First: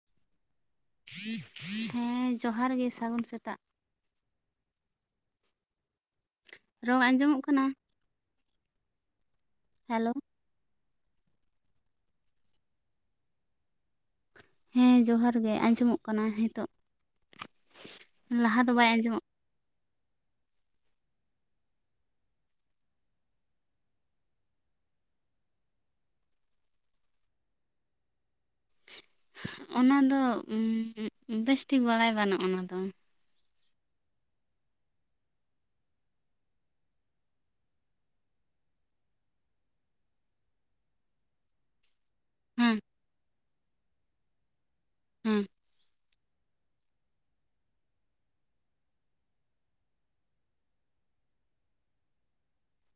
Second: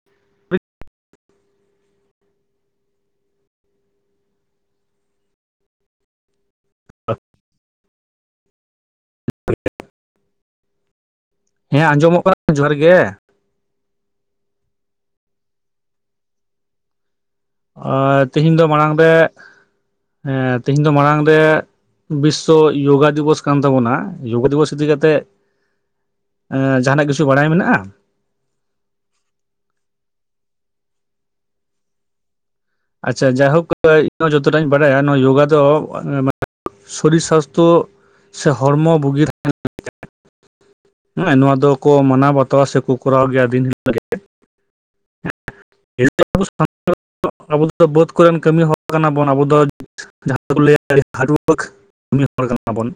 [inaudible] ᱦᱮᱸ ᱡᱚᱦᱟᱨ ᱜᱮ ᱥᱟᱹᱜᱩᱱ ᱥᱮᱛᱟᱜ᱾ ᱨᱚᱲ ᱟᱸᱡᱚᱢᱚᱜ ᱠᱟᱱᱟ? [inaudible] ᱦᱮᱞᱳ ᱦᱮᱸ ᱟᱸᱡᱚᱢᱚᱜ ᱠᱟᱱᱟ, ᱡᱚᱦᱟᱨ ᱜᱮ᱾ ᱦᱮᱸ ᱡᱚᱦᱟᱨ ᱜᱮ ᱟᱸᱡᱚᱢᱚᱜ ᱠᱟᱱᱟ ᱦᱤᱸᱛᱳᱜ᱾ ᱟᱸ ᱛᱤᱦᱤᱧ ᱫᱚ ᱢᱟᱲᱟᱝ ᱨᱮ, ᱟᱸᱡᱚᱢᱚᱜ ᱮᱸ ᱛᱤᱦᱤᱧ ᱫᱚ ᱢᱟᱲᱟᱝ ᱨᱮ ᱵᱤᱥᱥᱚ ᱭᱳᱜᱟ ᱫᱤᱵᱚᱥ ᱠᱟᱱ ᱛᱟᱵᱚᱱᱟ ᱭᱳᱜᱟ ᱫᱤᱵᱚᱥ ᱤᱫᱤ ᱠᱟᱛᱮᱫ ᱮᱸ, ᱡᱟᱸᱦᱟᱱᱟᱜ ᱠᱤᱪᱷᱩ ᱵᱟᱲᱟᱭ ᱢᱮᱱᱟᱜ-ᱟ? ᱚᱱᱟ ᱫᱚ ᱩᱸ ᱵᱮᱥᱴᱷᱤᱠ ᱵᱟᱲᱟᱭ ᱵᱟᱹᱱᱩᱜ-ᱟ ᱚᱱᱟ ᱫᱚ ᱟᱪᱪᱷᱟ ᱡᱟᱭᱦᱳᱠ ᱤᱧᱦᱚᱸ ᱡᱚᱛᱚᱴᱟᱧ ᱵᱟᱲᱟᱭᱟ ᱱᱚᱣᱟ ᱡᱳᱜᱟ ᱫᱚ ᱟ ᱢᱟ ᱥᱚᱨᱤᱨ ᱥᱟᱥᱛᱷᱚ ᱥᱮ ᱦᱚᱲᱢᱚ ᱵᱩᱜᱤ [unintelligible] ᱦᱮᱸ ᱱᱚᱣᱟ ᱫᱚᱠᱚ ᱢᱟᱱᱟᱣ ᱵᱟᱛᱟᱣᱟ ᱦᱮᱸ ᱥᱮᱠᱚ ᱠᱚᱨᱟᱣ ᱜᱮᱭᱟ ᱫᱤᱱ ᱦᱤᱞᱳᱜ ᱜᱮ᱾ ᱦᱩᱸ᱾ [unintelligible] ᱟᱵᱚ ᱫᱚ ᱵᱟᱹᱫ ᱠᱚᱨᱮᱱ ᱠᱟᱹᱢᱤ ᱦᱚᱲ ᱠᱟᱱᱟ ᱵᱚᱱ ᱟᱵᱚ ᱫᱚ ᱡᱟᱦᱟᱸ ᱫᱚᱠᱚ ᱞᱟᱹᱭᱟ ᱟᱹᱰᱤ ᱦᱟᱰᱣᱟᱨᱠ ᱠᱟᱹᱢᱤ ᱦᱚᱲ ᱠᱟᱱᱟ ᱵᱚᱱ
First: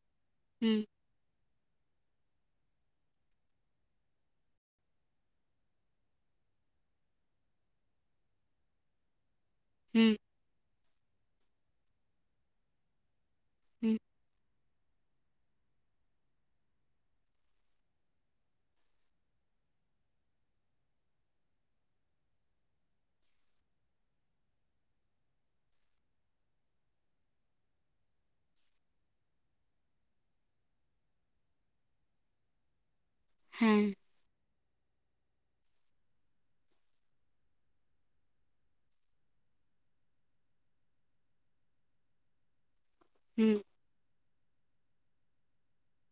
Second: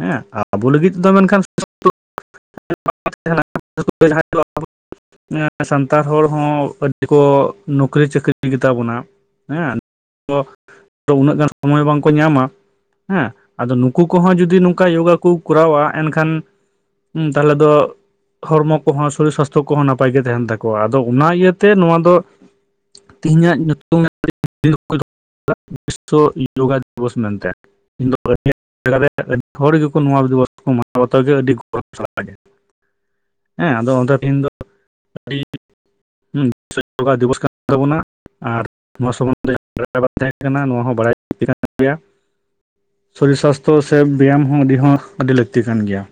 ᱦᱮᱸ᱾ ᱟᱵᱚ ᱦᱩᱸ ᱞᱟᱹᱜᱤᱫ ᱫᱚ ᱢᱮᱱᱠᱷᱟᱱ [unintelligible] [unintelligible] ᱮᱸ ᱥᱟᱱᱛᱟᱲ ᱦᱚᱲ ᱦᱚᱸ ᱟᱰ- ᱟᱰᱤ ᱠᱚ ᱱᱚᱩᱠᱨᱤ ᱪᱟᱹᱠᱨᱤᱭ ᱜᱮᱛᱟ ᱵᱚᱱᱟ ᱦᱮᱸ᱾ ᱦᱩᱸ ᱛᱚ ᱩᱱᱟᱹᱜ ᱜᱟᱱ ᱥᱚᱢᱚᱭ ᱵᱟᱝᱠᱚ ᱧᱟᱢᱟ ᱦᱮᱸ᱾ ᱟᱫᱚ ᱦᱩᱸ ᱱᱩᱠᱩ ᱠᱚᱦᱚᱸ ᱡᱩᱫᱤ ᱱᱚᱝᱠᱟ ᱭᱳᱜᱟ ᱠᱚ ᱠᱚᱨᱟᱣᱟ ᱮᱱᱠᱷᱟᱱ ᱛᱟᱦᱞᱮ ᱫᱚ ᱦᱚᱲᱢᱚ ᱠᱚᱦᱚᱸ ᱥᱚᱨᱤᱨ ᱥᱟᱥᱛᱷᱚ ᱠᱚᱦᱚᱸ ᱱᱟᱯᱟᱭ ᱜᱮ ᱛᱟᱦᱮᱱ ᱛᱟᱠᱚᱣᱟ᱾ ᱟᱫᱚ ᱚᱱᱟ ᱤᱭᱟᱹ ᱛᱮ ᱱᱚᱣᱟ ᱫᱚ ᱛᱤᱦᱤᱧᱟᱜ [unintelligible] [unintelligible] ᱭᱳᱜᱟ ᱫᱤᱵᱚᱥ ᱢᱮᱱᱛᱮ᱾ [unintelligible] ᱟᱹᱰᱤ ᱦᱚᱲ ᱜᱮᱠᱚ ᱱᱚᱣᱟ ᱫᱤᱵᱚᱥ ᱠᱚ ᱢᱟᱱᱟᱣ ᱵᱟᱛᱟᱣ ᱜᱮᱭᱟ ᱟᱹᱰᱤ ᱜᱚᱨᱚᱵᱽ ᱥᱟᱞᱟᱜ ᱜᱮ᱾ ᱦᱮᱸ ᱟᱫᱚ ᱚᱸᱰᱮ ᱛᱤᱦᱤᱧ ᱫᱚ ᱟᱹᱰᱤ ᱦᱩᱸ, ᱵᱤᱥᱥᱚ ᱡᱚᱜᱟ ᱫᱤᱵᱚᱥ ᱠᱟᱱ ᱛᱟᱵᱚᱱᱟ᱾ ᱟᱨ ᱱᱚᱣᱟ ᱥᱚᱢᱚᱱᱫᱷᱮ ᱵᱟᱲᱟᱭ ᱵᱟᱝ ᱛᱟᱦᱮᱸ ᱠᱟᱱᱟ ᱱᱚᱣᱟ ᱦᱚᱸ ᱵᱟᱲᱟᱭ ᱞᱟᱹᱠᱛᱤ ᱠᱟᱱ ᱜᱮᱭᱟ᱾ ᱥᱚᱨᱤᱨ ᱦᱩᱸ ᱥᱟᱥᱛᱷᱚ ᱥᱮ ᱵᱮᱭᱟᱢ ᱦᱚᱸ ᱟᱹᱰᱤ ᱦᱚᱸ ᱟᱹᱰᱤ ᱞᱟᱹᱠᱛᱤ ᱠᱟᱱ ᱜᱮᱭᱟ᱾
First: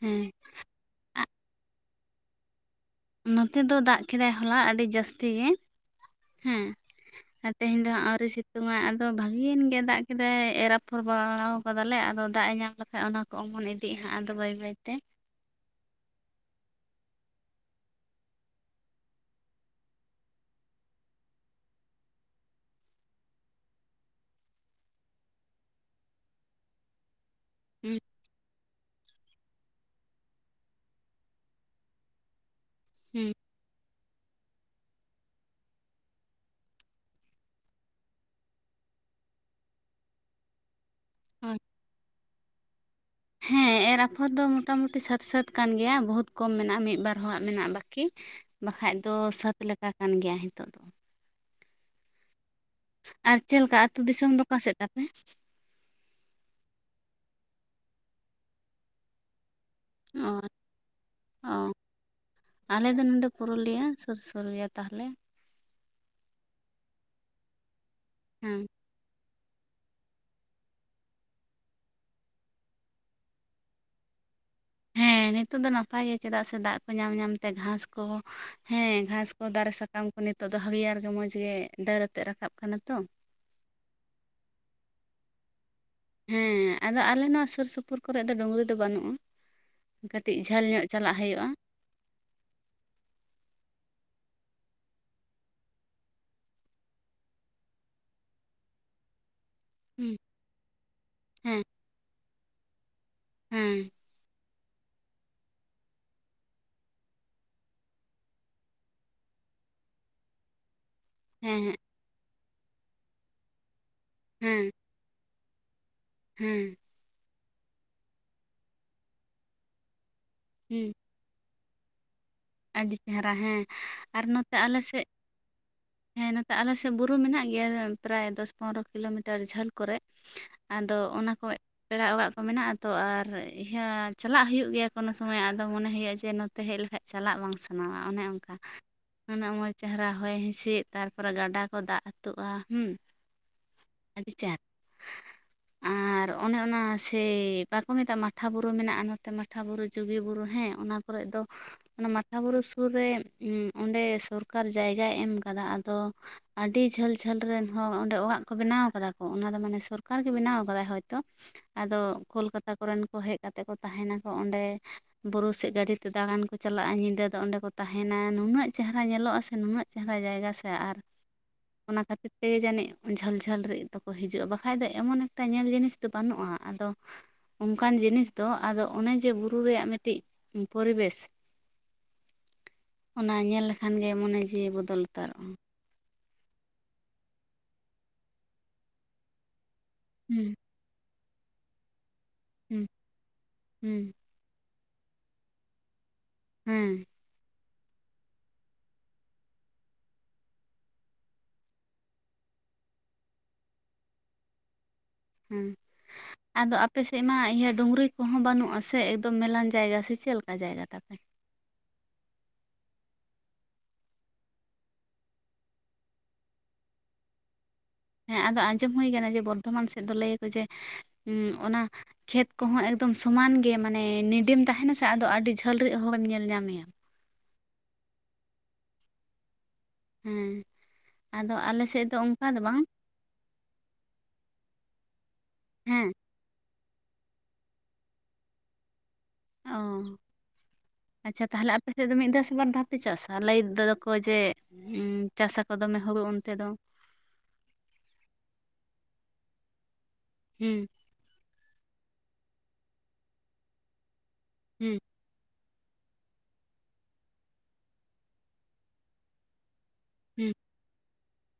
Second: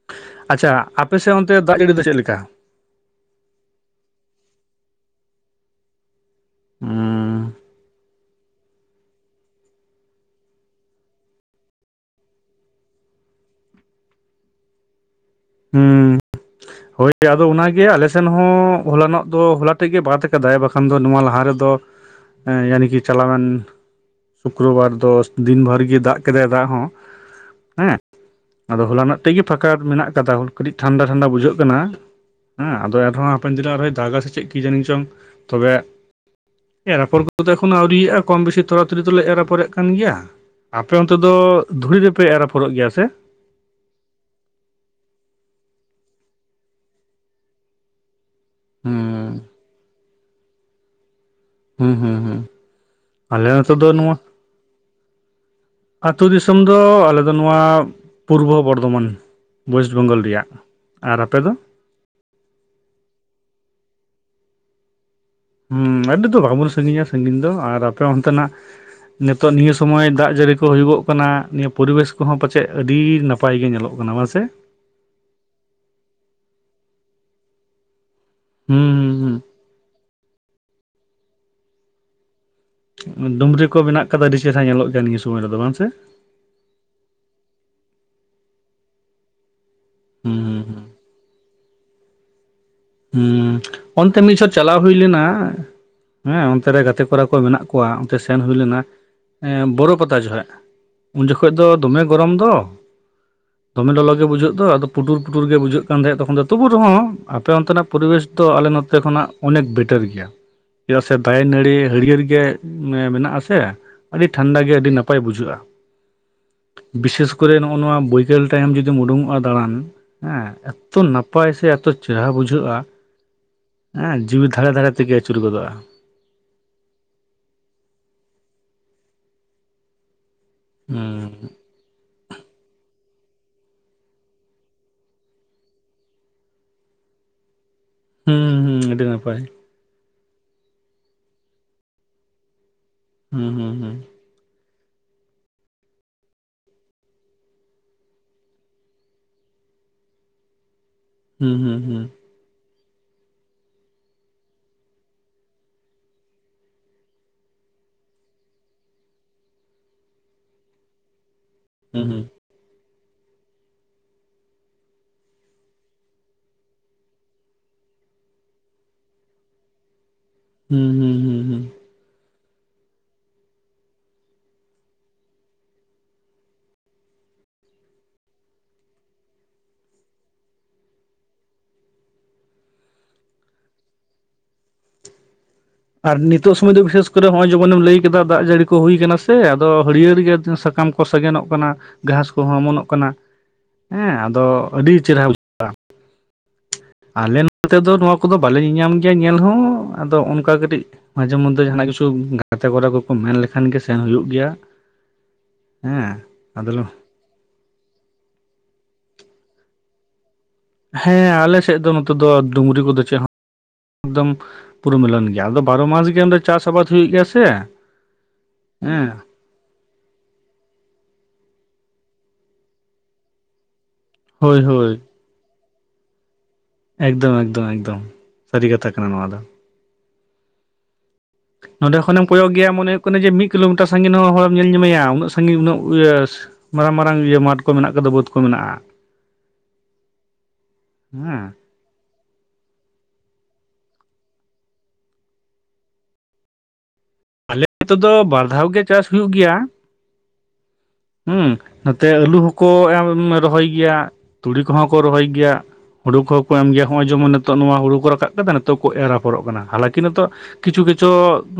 ᱦᱩᱸ᱾ ᱟᱪᱪᱷᱟ ᱟᱯᱮᱥᱮᱫ ᱚᱱᱛᱮ ᱫᱟᱜ ᱡᱟᱹᱲᱤ ᱫᱚ ᱪᱮᱫ ᱞᱮᱠᱟ? ᱱᱚᱛᱮ ᱫᱚ ᱫᱟᱜ ᱠᱮᱫᱟᱭ ᱦᱚᱞᱟ ᱟᱹᱰᱤ ᱡᱟᱹᱥᱛᱤ ᱜᱮ᱾ ᱦᱮᱸ ᱩᱸ ᱟᱨ ᱛᱮᱦᱮᱧ ᱫᱚ ᱟᱹᱣᱨᱤ ᱥᱤᱼᱼ ᱥᱤᱛᱩᱝ ᱟᱭ ᱟᱫᱚ ᱵᱷᱟᱜᱤᱭᱮᱱ ᱜᱮ ᱫᱟᱜ ᱠᱮᱫᱟᱭ ᱮᱨ ᱟᱯᱷᱚᱨ ᱵᱟᱲᱟ ᱠᱟᱫᱟᱞᱮ ᱟᱫᱚ ᱫᱟᱜ ᱮ ᱧᱟᱢ ᱞᱮᱠᱷᱟᱡ ᱚᱱᱟ᱾ ᱠᱚᱜ ᱵᱚᱱ ᱤᱫᱤᱜ ᱦᱟᱸᱜ ᱟᱫᱚ ᱵᱟᱹᱭ ᱵᱟᱹᱭ ᱛᱮ᱾ ᱦᱩᱸᱻ ᱦᱳᱭ ᱟᱫᱚ ᱚᱱᱟᱜᱮ ᱟᱞᱮᱥᱮᱱ ᱦᱚᱸ ᱦᱚᱞᱟᱱᱚᱜ ᱫᱚ ᱦᱚᱞᱟ ᱛᱮᱜ ᱜᱮ ᱵᱟᱫ ᱟᱠᱟᱫᱟᱭ ᱵᱟᱠᱷᱟᱡᱼᱼ ᱠᱷᱟᱱ ᱫᱚ ᱱᱚᱣᱟ ᱞᱟᱦᱟ ᱨᱮᱫᱚ ᱮᱭᱟᱱᱤ ᱪᱟᱞᱟᱣᱮᱱᱼᱼ ᱥᱩᱠᱨᱚᱵᱟᱨ ᱫᱚ ᱫᱤᱱ ᱵᱷᱟᱹᱨ ᱜᱮ ᱫᱟᱜ ᱠᱮᱫᱟᱭ ᱫᱟᱜ ᱦᱚᱸ᱾ ᱦᱩᱸ ᱦᱮᱸ ᱟᱫᱚ ᱦᱚᱞᱟᱱᱚᱜ ᱛᱮᱜᱮ ᱯᱷᱟᱸᱠᱟ ᱢᱮᱱᱟᱜᱼᱼ ᱠᱟᱹᱴᱤᱡ ᱴᱷᱟᱱᱰᱟ ᱴᱷᱟᱱᱰᱟ ᱵᱩᱡᱷᱟᱹᱜ ᱠᱟᱱᱟ ᱦᱮᱸ ᱟᱫᱚ ᱮᱱᱦᱚᱸᱼᱼ ᱦᱩᱸ ᱦᱟᱯᱮᱱ ᱫᱤᱱᱚᱜ ᱟᱨᱦᱚᱸᱭ ᱫᱟᱜᱟ ᱥᱮ ᱪᱮᱫ ᱠᱤ ᱡᱟᱹᱱᱤ ᱪᱚᱝ ᱛᱚᱵᱮᱼᱼ ᱮᱨ ᱟᱯᱷᱚᱨ ᱠᱚᱫᱚ ᱮᱠᱷᱚᱱᱚ ᱟᱹᱣᱨᱤᱭᱟᱜᱼᱟ ᱠᱚᱢ ᱵᱮᱥᱤ ᱛᱷᱚᱲᱟ ᱛᱷᱚᱲᱤ ᱫᱚᱞᱮ ᱮᱨ ᱟᱯᱷᱚᱨᱮᱫ ᱠᱟᱱ ᱜᱮᱭᱟ᱾ ᱟᱯᱮ ᱚᱱᱛᱮ ᱫᱚ ᱦᱳᱭ ᱫᱷᱩᱲᱤ ᱨᱮᱯᱮ ᱮᱨ ᱟᱯᱷᱚᱨᱚᱜ ᱜᱮᱭᱟ ᱥᱮ? ᱦᱮᱸ ᱮᱨ ᱟᱯᱷᱚᱨ ᱫᱚ ᱢᱳᱴᱟᱢᱩᱴᱤ ᱥᱟᱹᱛ ᱥᱟᱹᱛ ᱠᱟᱱ ᱜᱮᱭᱟ ᱵᱚᱦᱩᱫ ᱠᱚᱢ ᱢᱮᱱᱟᱜᱼᱟ ᱢᱤᱫ ᱵᱟᱨ ᱦᱚᱲᱟᱜ ᱢᱮᱱᱟᱜᱼᱟ ᱵᱟᱹᱠᱤ᱾ ᱵᱟᱠᱷᱟᱡ ᱫᱚ ᱦᱩᱸ ᱥᱟᱹᱛ ᱞᱮᱠᱟ ᱠᱟᱱ ᱜᱮᱭᱟ ᱱᱤᱛᱚᱜ ᱫᱚ᱾ ᱦᱩᱸ ᱦᱩᱸ ᱦᱩᱸ ᱟᱨ ᱟᱞᱮ ᱪᱮᱫ ᱱᱚᱛᱮ ᱞᱮᱠᱟ ᱫᱚ ᱟᱹᱛᱩ ᱫᱤᱥᱚᱢ ᱫᱚ ᱚᱠᱟ ᱥᱮᱫ ᱛᱟᱯᱮ? ᱟᱛᱩ ᱫᱤᱥᱚᱢ ᱫᱚ ᱟᱞᱮ ᱫᱚ ᱱᱚᱣᱟ ᱯᱩᱨᱵᱚ ᱵᱚᱨᱫᱷᱚᱢᱟᱱ᱾ ᱳᱭᱮᱥᱴ ᱵᱮᱝᱜᱚᱞ ᱚ ᱨᱮᱭᱟᱜ ᱟᱨ ᱟᱯᱮᱫ ᱚ ᱫᱚ? ᱟᱞᱮ ᱫᱚ ᱱᱚᱰᱮ ᱯᱩᱨᱩᱞᱤᱭᱟᱹ ᱥᱩᱨ ᱥᱩᱨ ᱜᱮᱭᱟ ᱛᱟᱦᱚᱞᱮ᱾ ᱦᱮᱸ ᱟᱹᱰᱤ ᱫᱚ ᱵᱟᱵᱚᱱ ᱥᱟᱺᱜᱤᱧᱟ ᱥᱟᱺᱜᱤᱧ ᱫᱚ ᱟᱨ ᱟᱯᱮ ᱚᱱᱛᱮᱱᱟᱜᱼᱼ ᱦᱮᱸ ᱱᱤᱛᱚᱜ ᱱᱤᱭᱟᱹ ᱥᱚᱢᱚᱭ ᱫᱟᱜ ᱡᱟᱹᱲᱤ ᱠᱚ ᱦᱩᱭᱩᱜᱚᱜ ᱠᱟᱱᱟ ᱱᱤᱭᱟᱹ ᱯᱚᱨᱤᱵᱮᱥ ᱠᱚᱦᱚᱸ ᱯᱟᱪᱮᱫ ᱟᱹᱰᱤ ᱱᱟᱯᱟᱭ ᱜᱮ ᱧᱮᱞᱚᱜ ᱠᱟᱱᱟ ᱵᱟᱝ ᱥᱮ? ᱦᱮᱸ ᱱᱤᱛᱚᱜ ᱫᱚ ᱱᱟᱯᱟᱭ ᱜᱮ ᱪᱮᱫᱟᱜ ᱥᱮ ᱫᱟᱜ ᱠᱚ ᱧᱟᱢ ᱧᱟᱢᱛᱮ ᱜᱷᱟᱸᱥ ᱠᱚᱦᱚᱸ ᱦᱩᱸ ᱦᱮᱸ ᱜᱷᱟᱸᱥᱼᱼ ᱦᱩᱸ ᱛᱚ ᱫᱟᱨᱮ ᱥᱟᱠᱟᱢ ᱠᱚ ᱱᱤᱛᱚᱜ ᱫᱚ ᱦᱟᱹᱲᱤᱭᱟᱹᱨ ᱜᱮ ᱢᱚᱡᱽ ᱜᱮ ᱰᱟᱹᱨ ᱟᱛᱮᱜ ᱨᱟᱠᱟᱵ ᱠᱟᱱᱟ ᱛᱚ᱾ ᱰᱩᱢᱨᱤ ᱠᱚ ᱢᱮᱱᱟᱜ ᱟᱠᱟᱫᱟ ᱟᱹᱰᱤ ᱪᱮᱦᱨᱟ ᱧᱮᱞᱚᱜ ᱜᱮᱭᱟ ᱱᱤᱭᱟᱹ ᱥᱳᱢᱚᱭ ᱨᱮᱫᱚ ᱵᱟᱝ ᱥᱮ? ᱦᱮᱸ ᱟᱫᱚ ᱟᱞᱮ ᱱᱚᱣᱟ ᱥᱩᱨ ᱥᱩᱯᱩᱨ ᱠᱚᱨᱮ ᱫᱚ ᱰᱩᱝᱨᱤ ᱫᱚ ᱵᱟᱹᱱᱩᱜᱼᱟ ᱠᱟᱹᱴᱤᱡ ᱦᱩᱸ ᱦᱩᱸ ᱡᱷᱟᱹᱞ ᱦᱩᱸ ᱧᱚᱜᱼᱼ ᱪᱟᱞᱟᱜ ᱦᱩᱭᱩᱜᱼᱟ᱾ ᱦᱩᱸ ᱚᱱᱛᱮ ᱢᱤᱫ ᱪᱷᱚᱴ ᱪᱟᱞᱟᱣ ᱦᱩᱭ ᱞᱮᱱᱟ, ᱦᱮᱸ ᱚᱱᱛᱮᱨᱮ ᱜᱟᱛᱮ ᱠᱚᱲᱟ ᱠᱚ ᱢᱮᱱᱟᱜ ᱠᱚᱣᱟ ᱚᱱᱛᱮ ᱥᱮᱱ ᱦᱩᱭ ᱞᱮᱱᱟ᱾ ᱵᱳᱨᱳ ᱯᱟᱛᱟ ᱡᱚᱠᱷᱚᱱ ᱩᱱ ᱡᱚᱠᱷᱚᱱ ᱦᱮᱸ ᱫᱚ ᱫᱚᱢᱮ ᱜᱚᱨᱚᱢ ᱫᱚ᱾ ᱦᱮᱸ ᱫᱚᱢᱮ ᱞᱚᱞᱚ ᱜᱮ ᱵᱩᱡᱷᱟᱹᱜ ᱫᱚ ᱟᱫᱚ ᱯᱩᱴᱩᱨ ᱯᱩᱴᱩᱨ ᱜᱮ ᱵᱩᱡᱷᱟᱹᱜ ᱠᱟᱱ ᱛᱟᱦᱮᱸᱫ ᱛᱚᱠᱷᱚᱱ ᱫᱚ ᱛᱩᱵᱩ ᱨᱮᱦᱚᱸᱼᱼ ᱟᱯᱮ ᱚᱱᱛᱮᱱᱟᱜ ᱯᱚᱨᱤᱵᱮᱥ ᱫᱚ ᱟᱞᱮ ᱱᱚᱛᱮ ᱠᱷᱚᱱᱟᱜ ᱚᱱᱮᱠ ᱵᱮᱴᱟᱨ ᱜᱮᱭᱟ᱾ ᱪᱮᱫᱟᱜ ᱥᱮ ᱫᱟᱨᱮ ᱱᱟᱹᱲᱤ ᱦᱮᱸ ᱦᱟᱹᱨᱤᱭᱟᱹᱲ ᱜᱮ ᱢᱮᱱᱟᱜ-ᱟ ᱥᱮ ᱟᱹᱰᱤ ᱴᱷᱟᱱᱰᱟ ᱜᱮ ᱟᱹᱰᱤ ᱱᱟᱯᱟᱭ ᱵᱩᱡᱷᱟᱹᱜᱼᱟ᱾ ᱦᱩᱸ ᱵᱤᱥᱮᱥ ᱠᱚᱨᱮ ᱱᱚᱜᱼᱚ ᱱᱚᱣᱟ ᱵᱚᱭᱠᱟᱹᱞ ᱴᱟᱭᱤᱢ ᱡᱩᱫᱤᱢ ᱩᱰᱩᱠᱚᱜᱼᱟ ᱫᱟᱬᱟᱱ ᱦᱮᱸ ᱦᱩᱸ ᱮᱛᱚ ᱱᱟᱯᱟᱭᱼᱼ ᱱᱟᱯᱟᱭ ᱥᱮ ᱮᱛᱚ ᱪᱮᱨᱦᱟ ᱵᱩᱡᱷᱟᱹᱜᱼᱼ ᱟᱹᱰᱤ ᱪᱮᱦᱨᱟ ᱦᱮᱸ ᱟᱨ ᱱᱚᱛᱮ ᱫᱷᱟᱨᱮ ᱟᱞᱮ ᱫᱷᱟᱨᱮ ᱥᱮᱫᱼᱼ ᱛᱮᱜᱮ ᱟᱹᱪᱩᱨ ᱜᱚᱫᱚᱜᱼᱟ ᱦᱮᱸ ᱱᱚᱛᱮ ᱟᱞᱮ ᱥᱮᱫ ᱵᱩᱨᱩ ᱢᱮᱱᱟᱜ ᱜᱮᱭᱟ ᱯᱨᱟᱭ ᱫᱚᱥ ᱯᱚᱱᱨᱚ ᱠᱤᱞᱳᱢᱤᱴᱟᱨ ᱡᱷᱟᱹᱞ ᱠᱚᱨᱮᱜᱼᱼ ᱟᱫᱚ ᱚᱱᱟ ᱦᱩᱸ ᱠᱚᱼᱼ ᱯᱮᱲᱟ ᱚᱲᱟᱜ ᱠᱚ ᱢᱮᱱᱟᱜᱼᱟ ᱛᱚ ᱟᱨ ᱤᱭᱟᱹ ᱪᱟᱞᱟᱜ ᱦᱩᱭᱩᱜ ᱜᱮᱭᱟ ᱠᱳᱱᱳ ᱥᱚᱢᱚᱭ ᱟᱫᱚ ᱢᱚᱱᱮ ᱦᱩᱭᱩᱜᱼᱟ ᱡᱮ ᱱᱚᱛᱮ ᱦᱮᱡ ᱞᱮᱠᱷᱟᱡᱼᱼ ᱪᱟᱞᱟᱜ ᱵᱟᱝ ᱥᱟᱱᱟᱣᱟ ᱚᱱᱮ ᱚᱱᱠᱟ ᱦᱩᱸ ᱦᱩᱸ ᱟᱹᱰᱤ ᱱᱟᱯᱟᱭ ᱩᱱᱟᱹᱜ ᱢᱚᱡᱽᱼᱼ ᱪᱮᱦᱨᱟ ᱦᱚᱭ ᱦᱤᱸᱥᱤᱫ ᱛᱟᱨᱯᱚᱨᱮ ᱜᱟᱰᱟ ᱠᱚ ᱫᱟᱜ ᱟᱹᱛᱩᱜᱼᱟ ᱦᱩᱸ᱾ ᱦᱩᱸ ᱦᱩᱸ ᱦᱩᱸ ᱟᱹᱰᱤ ᱪᱮᱦᱨᱟᱼᱼ [inaudible] ᱟᱨ ᱚᱱᱮ ᱚᱱᱟ ᱥᱮᱭ ᱵᱟᱠᱚ ᱢᱮᱛᱟᱜᱼᱟ ᱢᱟᱴᱷᱟ ᱵᱩᱨᱩ ᱢᱮᱱᱟᱜᱼᱟ ᱱᱚᱛᱮ ᱢᱟᱴᱷᱟ ᱵᱩᱨᱩ, ᱡᱩᱜᱤ ᱵᱩᱨᱩ ᱦᱮᱸ ᱚᱱᱟ ᱠᱚᱨᱮᱜ ᱫᱚ ᱦᱩᱸ ᱦᱩᱸ ᱦᱩᱸ ᱚᱱᱟ ᱢᱟᱴᱷᱟ ᱵᱩᱨᱩ ᱥᱩᱨ ᱨᱮ ᱚᱸᱰᱮ ᱥᱚᱨᱠᱟᱨ ᱡᱟᱭᱜᱟᱭ ᱮᱢ ᱠᱟᱫᱟ, ᱟᱫᱚ ᱟᱹᱰᱤ ᱡᱷᱟᱹᱞ ᱡᱷᱟᱹᱞ ᱨᱮᱱ ᱦᱚᱲ ᱚᱸᱰᱮ ᱚᱲᱟᱜ ᱠᱚ ᱵᱮᱱᱟᱣ ᱠᱟᱫᱟ ᱠᱚ, ᱚᱱᱟ ᱫᱚ ᱢᱟᱱᱮ ᱥᱚᱨᱠᱟᱨ ᱜᱮ ᱵᱮᱱᱟᱣ ᱠᱟᱫᱟᱭ ᱦᱚᱭᱛᱳ᱾ ᱟᱫᱚ ᱦᱩᱸ ᱦᱩᱸ ᱠᱳᱞᱠᱟᱛᱟ ᱠᱚᱨᱮᱱ ᱠᱚ ᱦᱮᱡ ᱠᱟᱛᱮ ᱠᱚ ᱛᱟᱦᱮᱱᱟᱠᱚ ᱚᱸᱰᱮ, ᱵᱩᱨᱩ ᱥᱮᱫ ᱜᱟᱹᱰᱤ ᱛᱮ ᱫᱟᱬᱟᱱ ᱠᱚ ᱪᱟᱞᱟᱜᱼᱟ ᱧᱤᱫᱟᱹ ᱫᱚ ᱚᱸᱰᱮ ᱠᱚ ᱛᱟᱸᱦᱮᱱᱟ, ᱱᱩᱱᱟᱹᱜ ᱪᱮᱦᱨᱟ ᱧᱮᱞᱚᱜᱼᱟ ᱥᱮ ᱱᱩᱱᱟᱹᱜ ᱪᱮᱦᱨᱟ ᱡᱟᱭᱜᱟ ᱥᱮ ᱦᱩᱸ ᱟᱨ ᱦᱩᱸ ᱦᱩᱸ ᱦᱩᱸ ᱚᱱᱟ ᱠᱷᱟᱹᱛᱤᱨ ᱛᱮᱜᱮ ᱡᱟᱹᱱᱤᱡ ᱡᱷᱟᱹᱞ ᱡᱷᱟᱹᱞ ᱨᱮ ᱫᱚᱠᱚ ᱦᱤᱡᱩᱜᱼᱟ ᱵᱟᱠᱷᱟᱡ ᱫᱚ ᱮᱢᱚᱱ ᱮᱠᱴᱟ ᱧᱮᱞ ᱡᱤᱱᱤᱥ ᱫᱚ ᱵᱟᱹᱱᱩᱜᱼᱟ, ᱟᱫᱚ ᱚᱱᱠᱟᱱ ᱡᱤᱱᱤᱥ ᱫᱚ ᱟᱫᱚ ᱚᱱᱮ ᱡᱮ ᱵᱩᱨᱩ ᱨᱮᱭᱟᱜ ᱢᱤᱫᱴᱤᱡ ᱯᱚᱨᱤᱵᱮᱥ ᱚᱱᱟ ᱧᱮᱞ ᱞᱮᱠᱷᱟᱱ ᱜᱮ ᱢᱚᱱᱮ ᱡᱤᱣᱤ ᱵᱚᱫᱚᱞ ᱩᱛᱟᱹᱨᱚᱜᱼᱟ᱾ ᱟᱨ ᱱᱤᱛᱚᱜ ᱥᱚᱢᱚᱭ ᱫᱚ ᱵᱤᱥᱮᱥ ᱠᱚᱨᱮ ᱱᱚᱜᱼᱚᱭ ᱡᱮᱢᱚᱱᱮᱢ ᱞᱟᱹᱭ ᱠᱮᱫᱟ ᱫᱟᱜ ᱡᱟᱹᱲᱤ ᱠᱚ ᱦᱩᱭ ᱠᱟᱱᱟ ᱥᱮ, ᱟᱫᱚ ᱦᱟᱹᱨᱭᱟᱹᱲ ᱜᱮ ᱦᱩᱸ ᱥᱟᱠᱟᱢ ᱠᱚ ᱥᱟᱜᱮᱱᱚᱜ ᱠᱟᱱᱟ, ᱜᱷᱟᱥ ᱠᱚᱦᱚᱸ ᱚᱢᱚᱱᱚᱜ ᱦᱩᱸ ᱠᱟᱱᱟ, ᱦᱩᱸ ᱦᱮᱸ ᱟ ᱫᱚ ᱟᱹᱰᱤ ᱪᱮᱨᱦᱨᱟ ᱵᱩᱡᱷᱟᱹᱜᱼᱟ᱾ ᱦᱮᱸ᱾ ᱟᱞᱮ ᱱᱚᱛᱮ ᱫᱚ ᱱᱚᱣᱟ ᱠᱚᱫᱚ ᱵᱟᱞᱮ ᱧᱮᱧᱟᱢ ᱜᱮᱭᱟ ᱧᱮᱞ ᱦᱚᱸ ᱟᱫᱚ ᱚᱱᱠᱟ ᱠᱟᱛᱮ ᱠᱟᱹᱴᱤᱡ ᱢᱟᱡᱷᱮ ᱢᱚᱫᱽᱫᱷᱮ ᱡᱟᱦᱟᱸᱱᱟᱜ ᱠᱤᱪᱷᱩ ᱜᱟᱛᱮ ᱠᱚᱲᱟ ᱠᱚᱠᱚ ᱢᱮᱱ ᱞᱮᱠᱷᱟᱱ ᱜᱮ ᱥᱮᱱ ᱦᱩᱭᱩᱜᱜᱮᱭᱟ᱾ ᱦᱩᱸ ᱟᱫᱚ ᱟᱯᱮ ᱥᱮᱫᱢᱟ ᱤᱭᱟᱹ ᱰᱩᱝᱨᱤ ᱠᱚᱦᱚᱸ ᱵᱟᱹᱱᱩᱜᱼᱟ ᱥᱮ ᱮᱠᱫᱚᱢ ᱢᱮᱞᱟᱟᱱ ᱡᱟᱭᱜᱟ ᱥᱮ ᱪᱮᱫ ᱞᱮᱠᱟ? ᱡᱟᱭᱜᱟ ᱛᱟᱯᱮ ᱦᱮᱸ ᱟᱞᱮ ᱥᱮᱫ ᱫᱚ ᱱᱚᱛᱮ ᱫᱚ ᱰᱩᱝᱨᱤ ᱠᱚᱫᱚ ᱪᱮᱫ ᱦᱚᱸ ᱮᱠᱫᱚᱢ ᱯᱩᱨᱤᱢᱤᱞᱚᱱ ᱜᱮᱭᱟ ᱟᱫᱚ ᱵᱟᱨᱚ ᱢᱟᱥ ᱜᱮᱰᱮ ᱪᱟᱥ ᱟᱵᱟᱫ ᱦᱩᱭᱩᱜᱭ ᱜᱮᱭᱟ ᱥᱮ ᱦᱮᱸ ᱟᱫᱚ ᱟᱸᱡᱚᱢ ᱦᱩᱭ ᱦᱮᱸ ᱠᱟᱱᱟ ᱡᱮ ᱵᱚᱨᱫᱷᱚᱢᱟᱱ ᱥᱮᱫ ᱫᱚ ᱞᱟᱹ ᱟᱠᱚ ᱡᱮ ᱩᱸ ᱚᱱᱟ ᱠᱷᱮᱛ ᱠᱚᱦᱚᱸ ᱮᱠᱫᱚᱢ ᱥᱚᱢᱟᱱ ᱜᱮ ᱢᱟᱱᱮ ᱦᱳᱭ ᱱᱤᱰᱤᱢ ᱛᱟᱸᱦᱮᱱᱟ ᱦᱳᱭ ᱥᱮ ᱟᱫᱚ ᱟᱹᱰᱤ ᱡᱷᱟᱹᱞ ᱨᱟᱹ ᱦᱚᱲᱮᱢ ᱧᱮᱞ ᱧᱟᱢᱮᱭᱟ᱾ ᱮᱠᱫᱚᱢ ᱮᱠᱫᱚᱢ ᱮᱠᱫᱚᱢ ᱥᱟᱹᱨᱤ ᱠᱟᱛᱷᱟ ᱠᱟᱱᱟ ᱱᱚᱣᱟ ᱫᱚ᱾ ᱦᱮᱸ ᱟᱫᱚ ᱱᱚᱸᱰᱮ ᱟᱞᱮᱥᱮᱫ ᱫᱚ ᱠᱷᱚᱱᱮᱢ ᱚᱱᱠᱟ ᱠᱚᱭᱚᱜ ᱫᱚ ᱜᱮᱭᱟ ᱵᱟᱝ ᱢᱚᱱᱮ ᱦᱩᱭᱩᱜ ᱠᱟᱱᱟ ᱡᱮ ᱢᱤᱫ ᱠᱤᱞᱳᱢᱤᱴᱟᱨ ᱥᱟᱜᱤᱧ ᱦᱚᱸ ᱦᱚᱲᱢ ᱧᱮᱞᱟᱢᱮᱭᱟ ᱩᱱᱟᱹᱜ ᱥᱟᱜᱤᱧ ᱩᱱᱟᱹᱜ ᱦᱮᱸ ᱤᱭᱟᱹ ᱢᱟᱨᱟᱝ ᱢᱟᱨᱟᱝ ᱤᱭᱟᱹ ᱢᱟᱴᱷ ᱠᱚ ᱢᱮᱱᱟᱜ ᱠᱟᱫᱟ ᱵᱟᱹᱫᱽ ᱠᱚ ᱢᱮᱱᱟᱜᱼᱟ᱾ ᱚ, ᱟᱪᱪᱷᱟ ᱦᱮᱸ ᱛᱟᱦᱚᱞᱮ ᱟ ᱯᱮ ᱥᱮᱫ ᱫᱚ ᱢᱤᱫ ᱫᱚᱥ ᱵᱟᱨ ᱫᱷᱟᱣ ᱯᱮ ᱪᱟᱥᱟ ᱞᱟᱹᱭ ᱫᱟᱠᱚ ᱡᱮ ᱩᱸ ᱪᱟᱥᱟᱚ ᱫᱚᱢᱮ ᱦᱳᱲᱳ ᱚᱱᱛᱮ ᱫᱚ᱾ ᱟᱞᱮ ᱱᱚᱛᱮ ᱫᱚ ᱵᱟᱨ ᱫᱷᱟᱣ ᱜᱮ ᱪᱟᱥ ᱦᱩᱭᱩᱜᱭ ᱜᱮᱭᱟ᱾ ᱦᱩᱸ᱾ ᱦᱩᱸ ᱱᱚᱛᱮ ᱟᱹᱞᱩ ᱦᱚᱸᱠᱚ ᱨᱚᱦᱚᱭ ᱜᱮᱭᱟ, ᱛᱩᱲᱤ ᱠᱚᱦᱚᱸ ᱦᱩᱸ ᱠᱚ ᱨᱚᱦᱚᱭ ᱜᱮᱭᱟ᱾ ᱦᱩᱲᱩ ᱠᱚᱦᱚᱸ ᱮᱢ ᱜᱮᱭᱟ ᱦᱚᱸᱜᱼᱚᱭ ᱡᱮᱢᱚᱱ ᱱᱤᱛᱚᱜ ᱱᱚᱣᱟ ᱦᱩᱲᱩ ᱨᱟᱠᱟᱵ ᱠᱟᱛᱮᱫᱟ ᱱᱤᱛᱚᱜ ᱠᱚ ᱮᱨᱯᱚᱨᱚᱜ ᱠᱟᱱᱟᱟᱠ ᱱᱤᱛᱚᱜ ᱦᱩᱸ ᱠᱤᱪᱷᱩ ᱠᱤ ᱪᱚ